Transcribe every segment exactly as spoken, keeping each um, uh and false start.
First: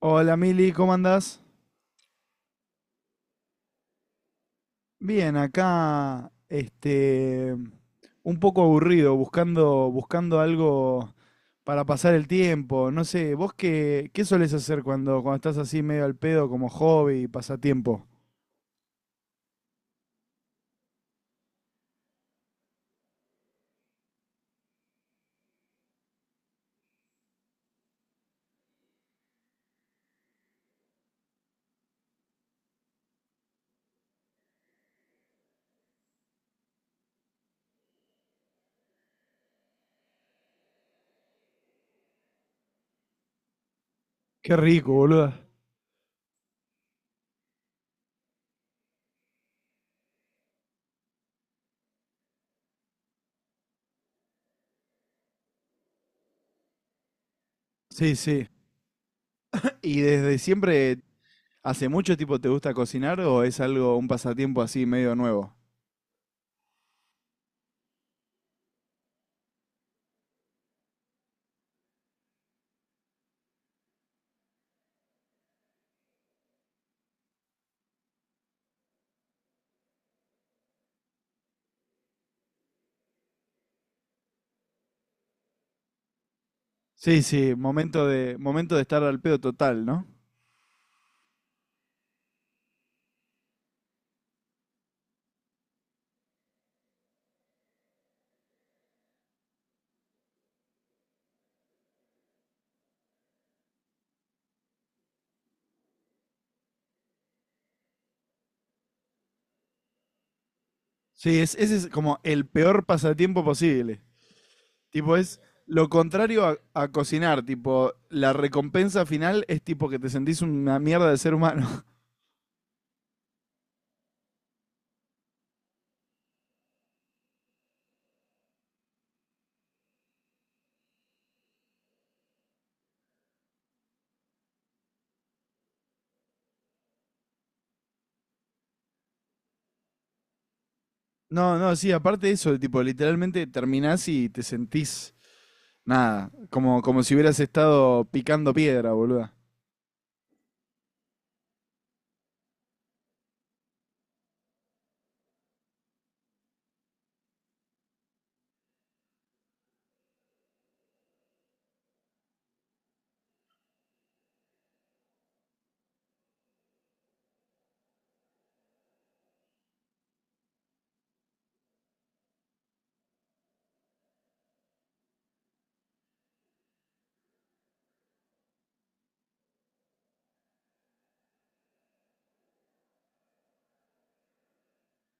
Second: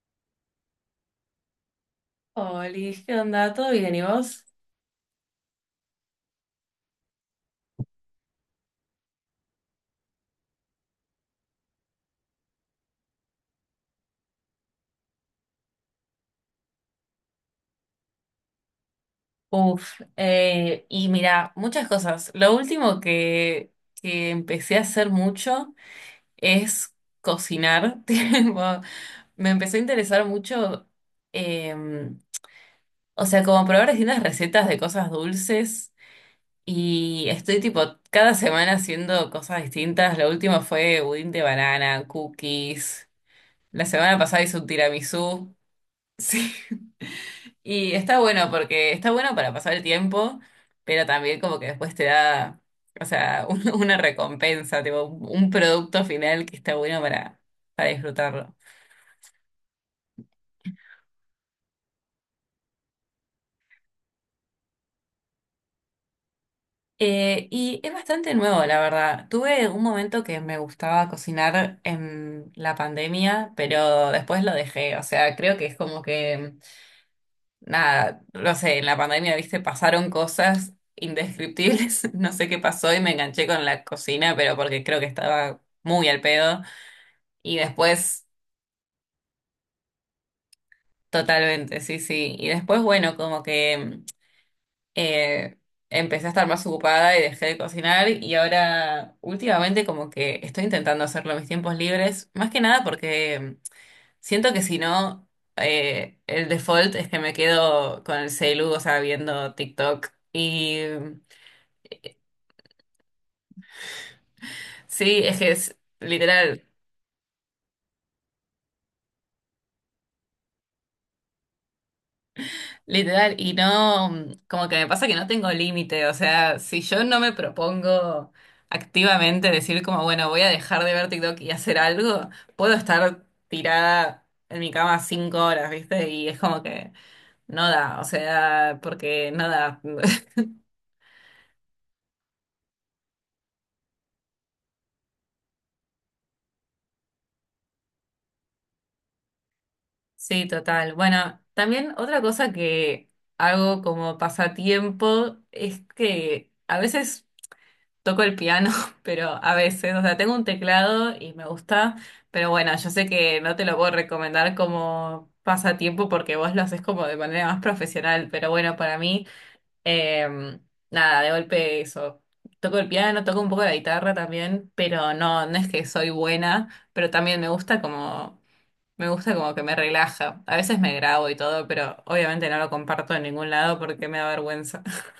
Hola Mili, ¿cómo andás? Oli, ¿qué onda? ¿Todo bien? ¿Y vos? Bien, acá, este, un poco aburrido, buscando, buscando algo para pasar el tiempo. No sé, ¿vos qué, qué solés hacer cuando, cuando estás así medio al pedo como hobby, pasatiempo? Uf, eh, y mira, muchas cosas. Lo último que, que empecé a hacer mucho es cocinar. Tipo, me empezó a interesar mucho, em, o sea, como probar distintas recetas de cosas dulces. Y estoy tipo cada semana haciendo cosas distintas. Lo último fue budín de banana, cookies. La semana pasada Qué hice un rico, boludo. tiramisú. Sí. Y está bueno porque está bueno para pasar el tiempo, pero también como que después te da, o sea, un- una recompensa, tipo un producto final que está bueno para, para Sí, sí. disfrutarlo. ¿Y desde siempre, hace mucho tiempo te gusta cocinar o es algo, un pasatiempo así medio nuevo? Eh, y es bastante nuevo, la verdad. Tuve un momento que me gustaba cocinar en la pandemia, pero después lo dejé. O sea, creo que es como que nada, no sé, en la pandemia, viste, pasaron cosas indescriptibles, no sé qué pasó y me enganché con la cocina, pero porque creo que estaba muy al pedo. Sí, sí, Y momento después, de, momento de estar al pedo total, ¿no? totalmente, sí, sí. Y después, bueno, como que eh, empecé a estar más ocupada y dejé de cocinar y ahora últimamente como que estoy intentando hacerlo en mis tiempos libres, más que nada porque siento que si no... eh, el default es que me quedo con el celu, o sea, viendo TikTok. Y Sí, es, ese es como el peor pasatiempo posible. Tipo, sí, es es que es lo contrario a, literal, a cocinar. Tipo, la recompensa final es tipo que te sentís una mierda de ser humano. literal, y no, mm, como que me pasa que no tengo límite, o sea, si yo no me propongo activamente decir como, bueno, voy a dejar de ver TikTok y hacer algo, puedo estar tirada en mi cama cinco horas, ¿viste? Y es como que no da, o sea, porque no da. No, no, sí, aparte de eso, tipo, literalmente terminás y te sentís nada. Como, como si hubieras estado picando piedra, boluda. Sí, total. Bueno, también otra cosa que hago como pasatiempo es que a veces toco el piano, pero a veces, o sea, tengo un teclado y me gusta, pero bueno, yo sé que no te lo puedo recomendar como pasatiempo porque vos lo haces como de manera más profesional, pero bueno, para mí, eh, nada, de golpe eso. Toco el piano, toco un poco la guitarra también, pero no, no es que soy buena, pero también me gusta como, me gusta como que me relaja. A veces me grabo y todo, pero obviamente no lo comparto en ningún lado porque me da vergüenza.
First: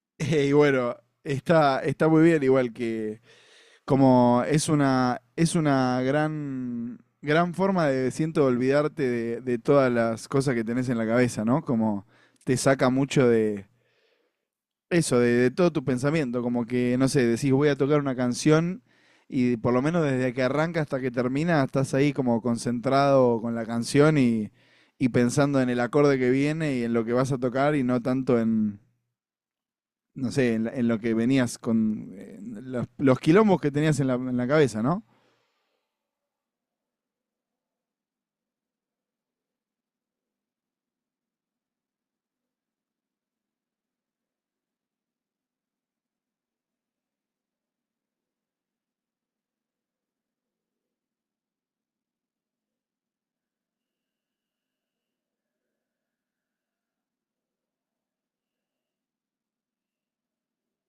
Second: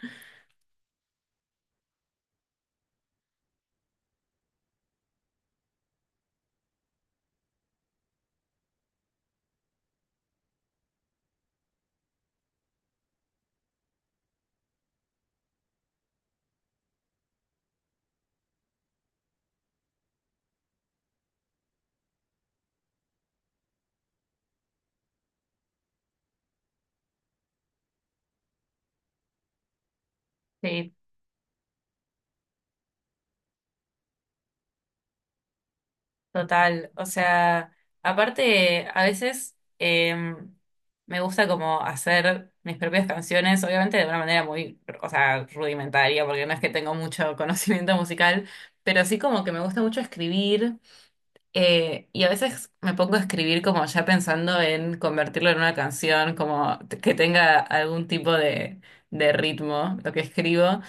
Y bueno, está, está muy bien igual que, como es una, es una gran, gran forma de, siento, olvidarte de, de todas las cosas que tenés en la cabeza, ¿no? Como te saca mucho de eso, de, de todo tu pensamiento, como que, no sé, decís voy a tocar una canción y por lo menos desde que arranca hasta que termina estás ahí como concentrado con la canción y, y pensando en el acorde que viene y en lo que vas a tocar y no tanto en, no sé, en, la- en Sí, lo que venías con eh, los, los quilombos que tenías en la, en la cabeza, ¿no? total, o sea, aparte a veces em, me gusta como hacer mis propias canciones, obviamente de una manera muy, o sea, rudimentaria, porque no es que tengo mucho conocimiento musical, pero sí como que me gusta mucho escribir eh, y a veces me pongo a escribir como ya pensando en convertirlo en una canción, como t- que tenga algún tipo de, de, ritmo lo que escribo.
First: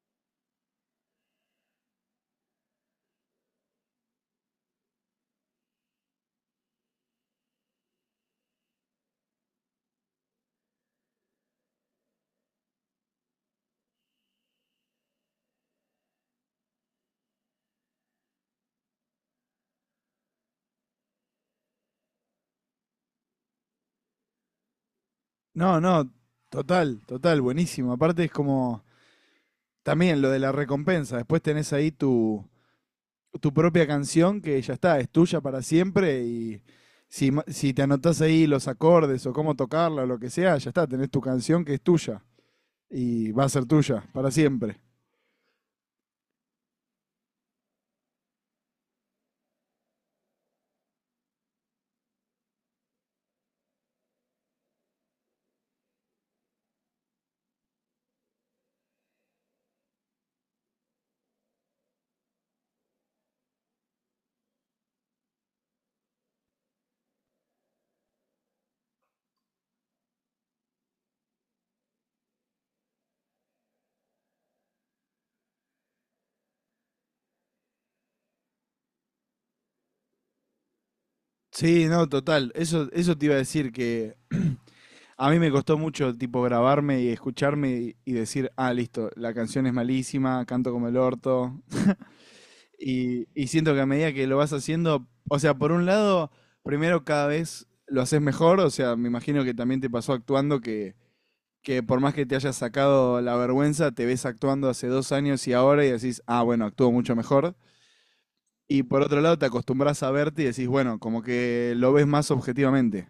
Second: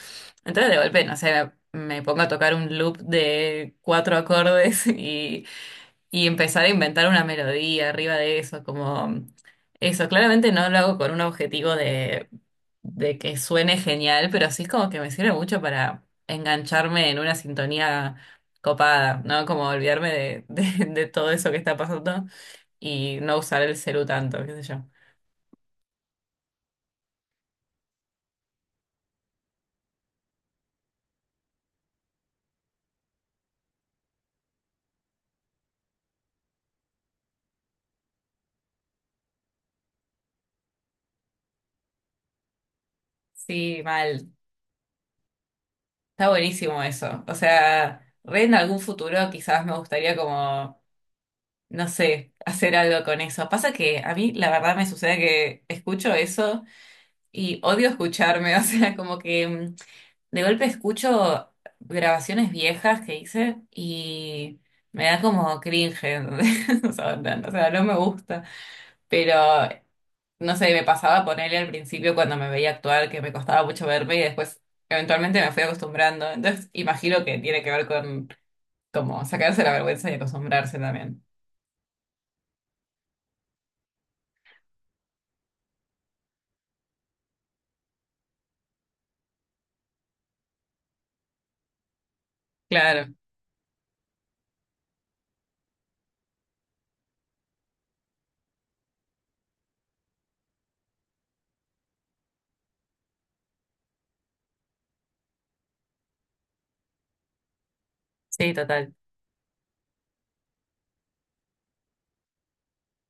Entonces de golpe, no sé, me me pongo a tocar un loop de cuatro acordes y y empezar a inventar una melodía arriba de eso, como eso. Claramente no lo hago con un objetivo de, de, que suene genial, pero sí es como que me sirve mucho para engancharme en una sintonía copada, ¿no? Como olvidarme de, de, de todo eso que está pasando y no usar el celu tanto, qué sé yo. No, no, total, total, buenísimo. Aparte es como también lo de la recompensa. Después tenés ahí tu, tu propia canción que ya está, es tuya para siempre y si, ma- si te anotás ahí los acordes o cómo tocarla o lo que sea, ya está, tenés tu canción que es tuya y va a ser Sí, tuya mal. para siempre. Está buenísimo eso. O sea, re en algún futuro quizás me gustaría como, no sé, hacer algo con eso. Pasa que a mí la verdad me sucede que escucho eso. Y odio escucharme, o sea, como que mm, de golpe escucho grabaciones viejas que hice y me da como cringe, ¿entendés? O sea, no, o sea, no me gusta. Pero, no sé, me pasaba ponerle al principio cuando me veía actuar que me costaba mucho verme y después eventualmente me fui acostumbrando. Entonces, imagino que tiene que ver con como sacarse la vergüenza y acostumbrarse también. Sí, no, total. Eso, eso te iba a decir que a mí me costó mucho tipo grabarme y escucharme y, y decir, ah, listo, la canción es malísima, canto como el orto. Claro, Y, y siento que a medida que lo vas haciendo, o sea, por un lado, primero cada vez lo haces mejor, o sea, me imagino que también te pasó actuando que, que por más que te hayas sacado la vergüenza, te ves actuando hace dos años y ahora y decís, ah, bueno, actúo mucho mejor. sí, Y total. por otro lado, te acostumbras a verte y decís, bueno, como que lo ves más objetivamente.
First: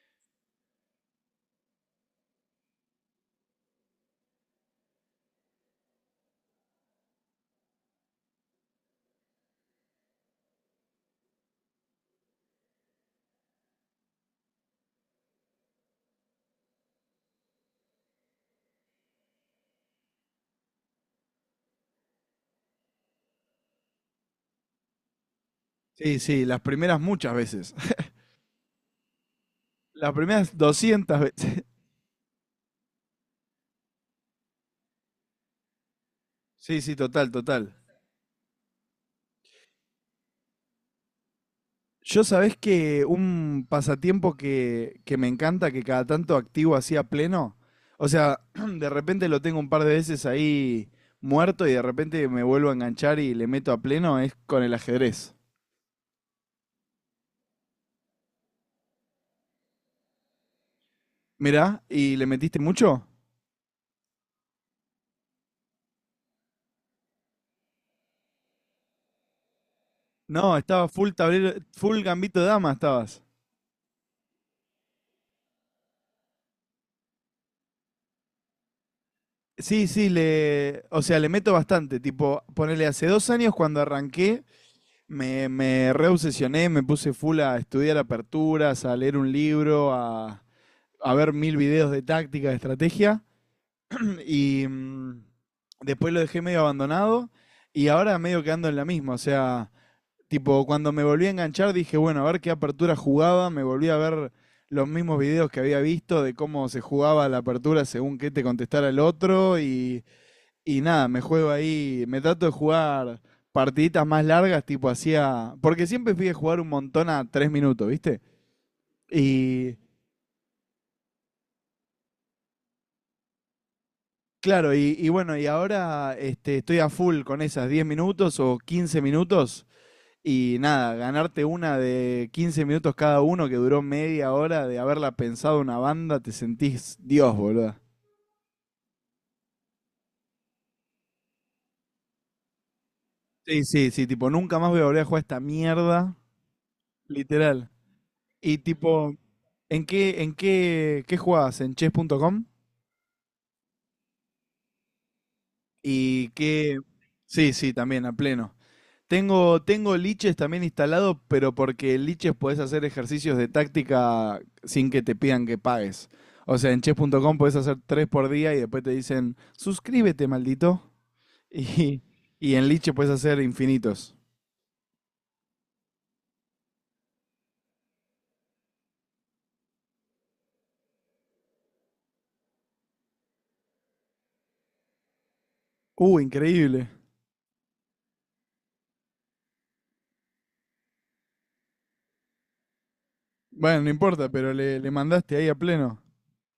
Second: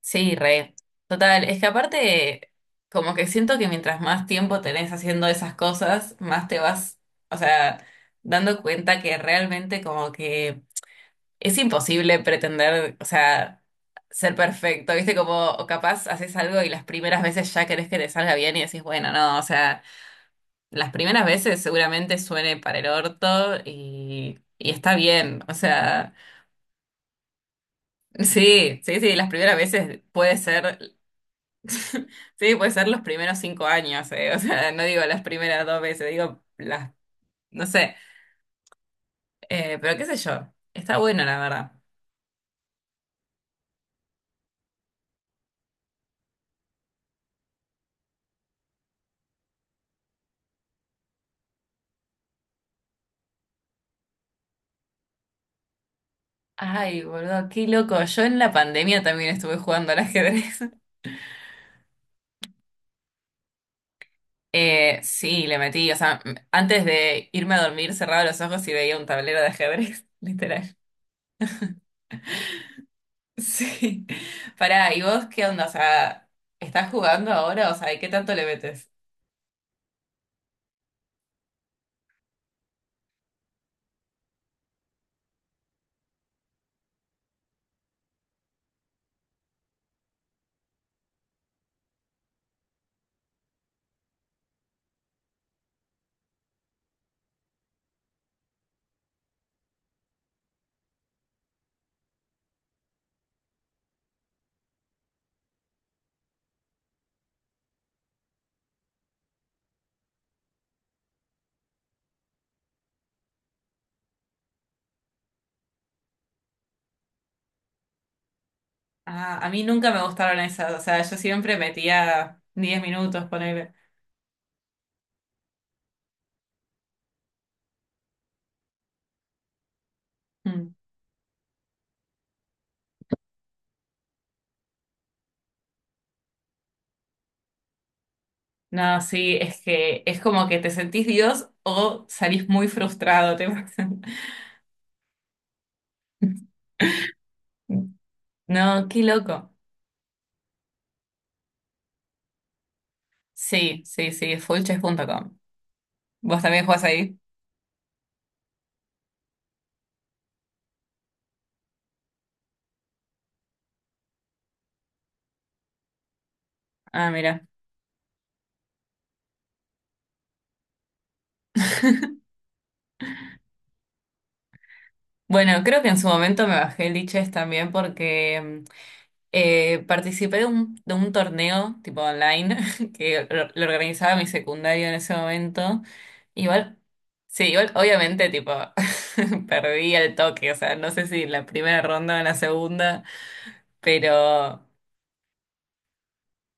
Sí, re. Total, es que aparte, como que siento que mientras más tiempo tenés haciendo esas cosas, más te vas, o sea, dando cuenta que realmente como que es imposible pretender, o sea, ser perfecto, ¿viste? Como o capaz haces algo y las primeras veces ya querés que te salga bien y decís, bueno, no, o sea, las primeras veces seguramente suene para el orto y, y está bien, o sea, Sí, sí, las primeras muchas veces. sí, sí, sí, las primeras veces Las puede primeras ser. doscientas veces. Sí, puede ser los primeros cinco años, eh, o sea, no digo las primeras dos veces, digo Sí, las, sí, total, no total. sé, Eh, pero qué sé yo, está bueno la verdad. Yo sabés que un pasatiempo que, que me encanta, que cada tanto activo así a pleno, o sea, de repente lo tengo un par de veces ahí muerto y de repente me vuelvo a enganchar y le meto a pleno, es con el ajedrez. Ay, boludo, qué loco. Yo en la pandemia también estuve jugando al ajedrez. Mirá, ¿y le metiste mucho? Eh, sí, le metí, o sea, m- antes de irme a dormir cerraba los ojos y veía un tablero de ajedrez, No, literal. estaba full tablero, full gambito de dama estabas. Sí. Pará, ¿y vos qué onda? O sea, ¿estás jugando ahora? O sea, ¿y qué tanto le metes? Sí, sí, le, o sea, le meto bastante, tipo, ponele, hace dos años cuando arranqué, me, me reobsesioné, me puse full a estudiar aperturas, a leer un libro, a a ver mil videos de táctica, de estrategia, y mm, después lo dejé medio abandonado, y ahora medio quedando en la misma, o sea, tipo, cuando me volví a enganchar dije, bueno, a ver qué apertura jugaba, me volví a ver los mismos videos que había visto de cómo se jugaba la apertura según qué te contestara el otro, y, y nada, me juego ahí, me trato de jugar partiditas más largas, tipo hacía. Porque siempre fui a jugar un montón a tres minutos, ¿viste? Ah, a mí Y nunca me gustaron esas, o sea, yo siempre metía diez minutos, ponele. claro, y, y bueno, y ahora este, estoy a full con esas diez minutos o quince minutos y Mm. nada, ganarte una de quince minutos cada uno que duró media hora de haberla pensado una banda, te sentís Dios, boludo. No, sí, es que es como que te sentís Dios o salís muy frustrado, te Sí, sí, pasan. sí, tipo, nunca más voy a volver a jugar esta mierda, literal. Y No, qué tipo, loco. ¿en qué, en qué, qué jugabas? ¿En chess punto com? Sí, sí, sí, full chess punto com. Y ¿Vos también qué. jugás ahí? Sí, sí, también, a pleno. Tengo, tengo liches también instalado, pero porque en liches podés hacer ejercicios de táctica sin que te pidan que pagues. O sea, en Ah, chess punto com mira. podés hacer tres por día y después te dicen, suscríbete, maldito. Y, y en liches podés hacer infinitos. Bueno, creo que en su momento me bajé el Lichess también porque mm, Eh, participé de un, de un torneo tipo online que lo, lo organizaba mi secundario en ese momento. Uh, Igual, increíble. sí, igual obviamente tipo perdí el toque, o sea, no sé si en la primera ronda o en la segunda, Bueno, no importa, pero pero... le, le mandaste ahí a pleno.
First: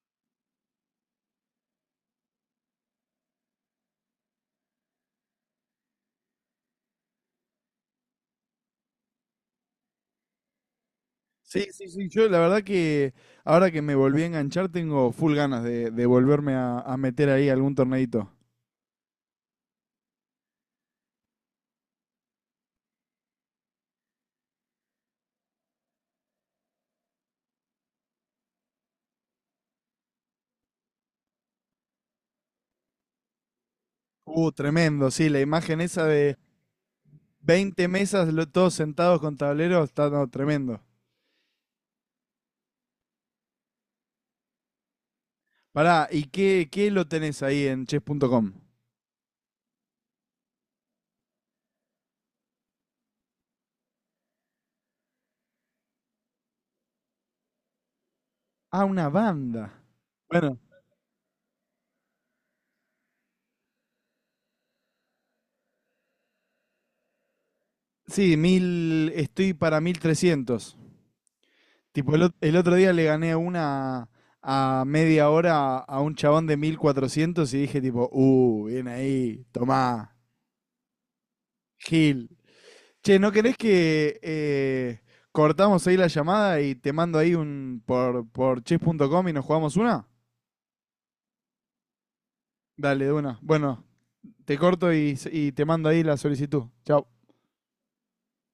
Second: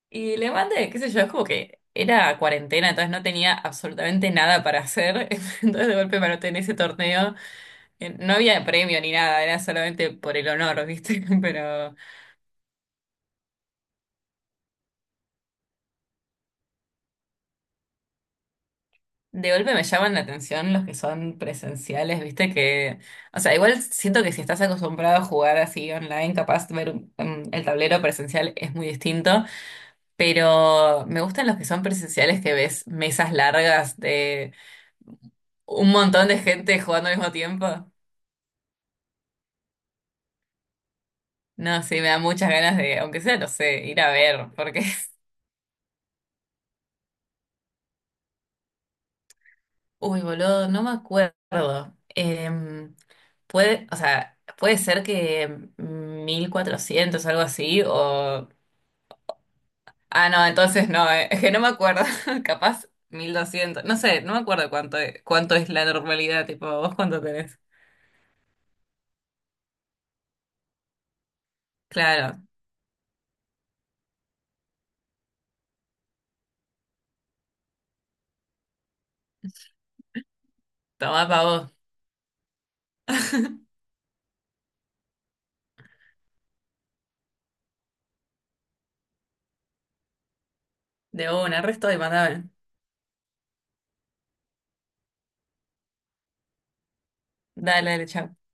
Y le mandé, qué sé yo, es como que era cuarentena, entonces no tenía absolutamente nada para hacer, entonces de golpe me anoté en ese torneo, eh, no había premio ni nada, era solamente por el honor, ¿viste? Sí, sí, Pero... sí. Yo la verdad que ahora que me volví a enganchar tengo full ganas de, de volverme a, a meter ahí algún torneito. De golpe me llaman la atención los que son presenciales, viste que, o sea, igual siento que si estás acostumbrado a jugar así online, capaz de ver un- un- el tablero presencial es muy distinto, pero me gustan los que son presenciales que ves mesas largas Uh, de tremendo, sí, la imagen un esa montón de de gente jugando al mismo veinte tiempo. mesas, lo- todos sentados con tableros, está no, tremendo. No, sí, me da muchas ganas de, aunque sea, no sé, ir a ver, porque, Pará, ¿y qué, qué lo tenés ahí en chess punto com? uy, boludo, no me acuerdo. Em, puede, o sea, puede ser que mil cuatrocientos algo así, o... Ah, una banda. Ah, no, Bueno, entonces no, eh, es que no me acuerdo. Capaz mil doscientos, no sé, no me acuerdo cuánto es, cuánto es la normalidad. Tipo, ¿vos cuánto tenés? sí, mil, estoy para mil trescientos. Tipo, el, ot- Claro, el otro día le gané una a media hora a un chabón de mil cuatrocientos y dije tipo, uh, bien ahí, tomá, toma pa' vos. Gil. Che, ¿no querés que eh, cortamos ahí la llamada y te mando ahí un por, por chess punto com y nos jugamos una? De una, resto y mandame. Dale, de una. Bueno, te corto y, y te mando ahí la solicitud. Chao. Dale, dale, chao.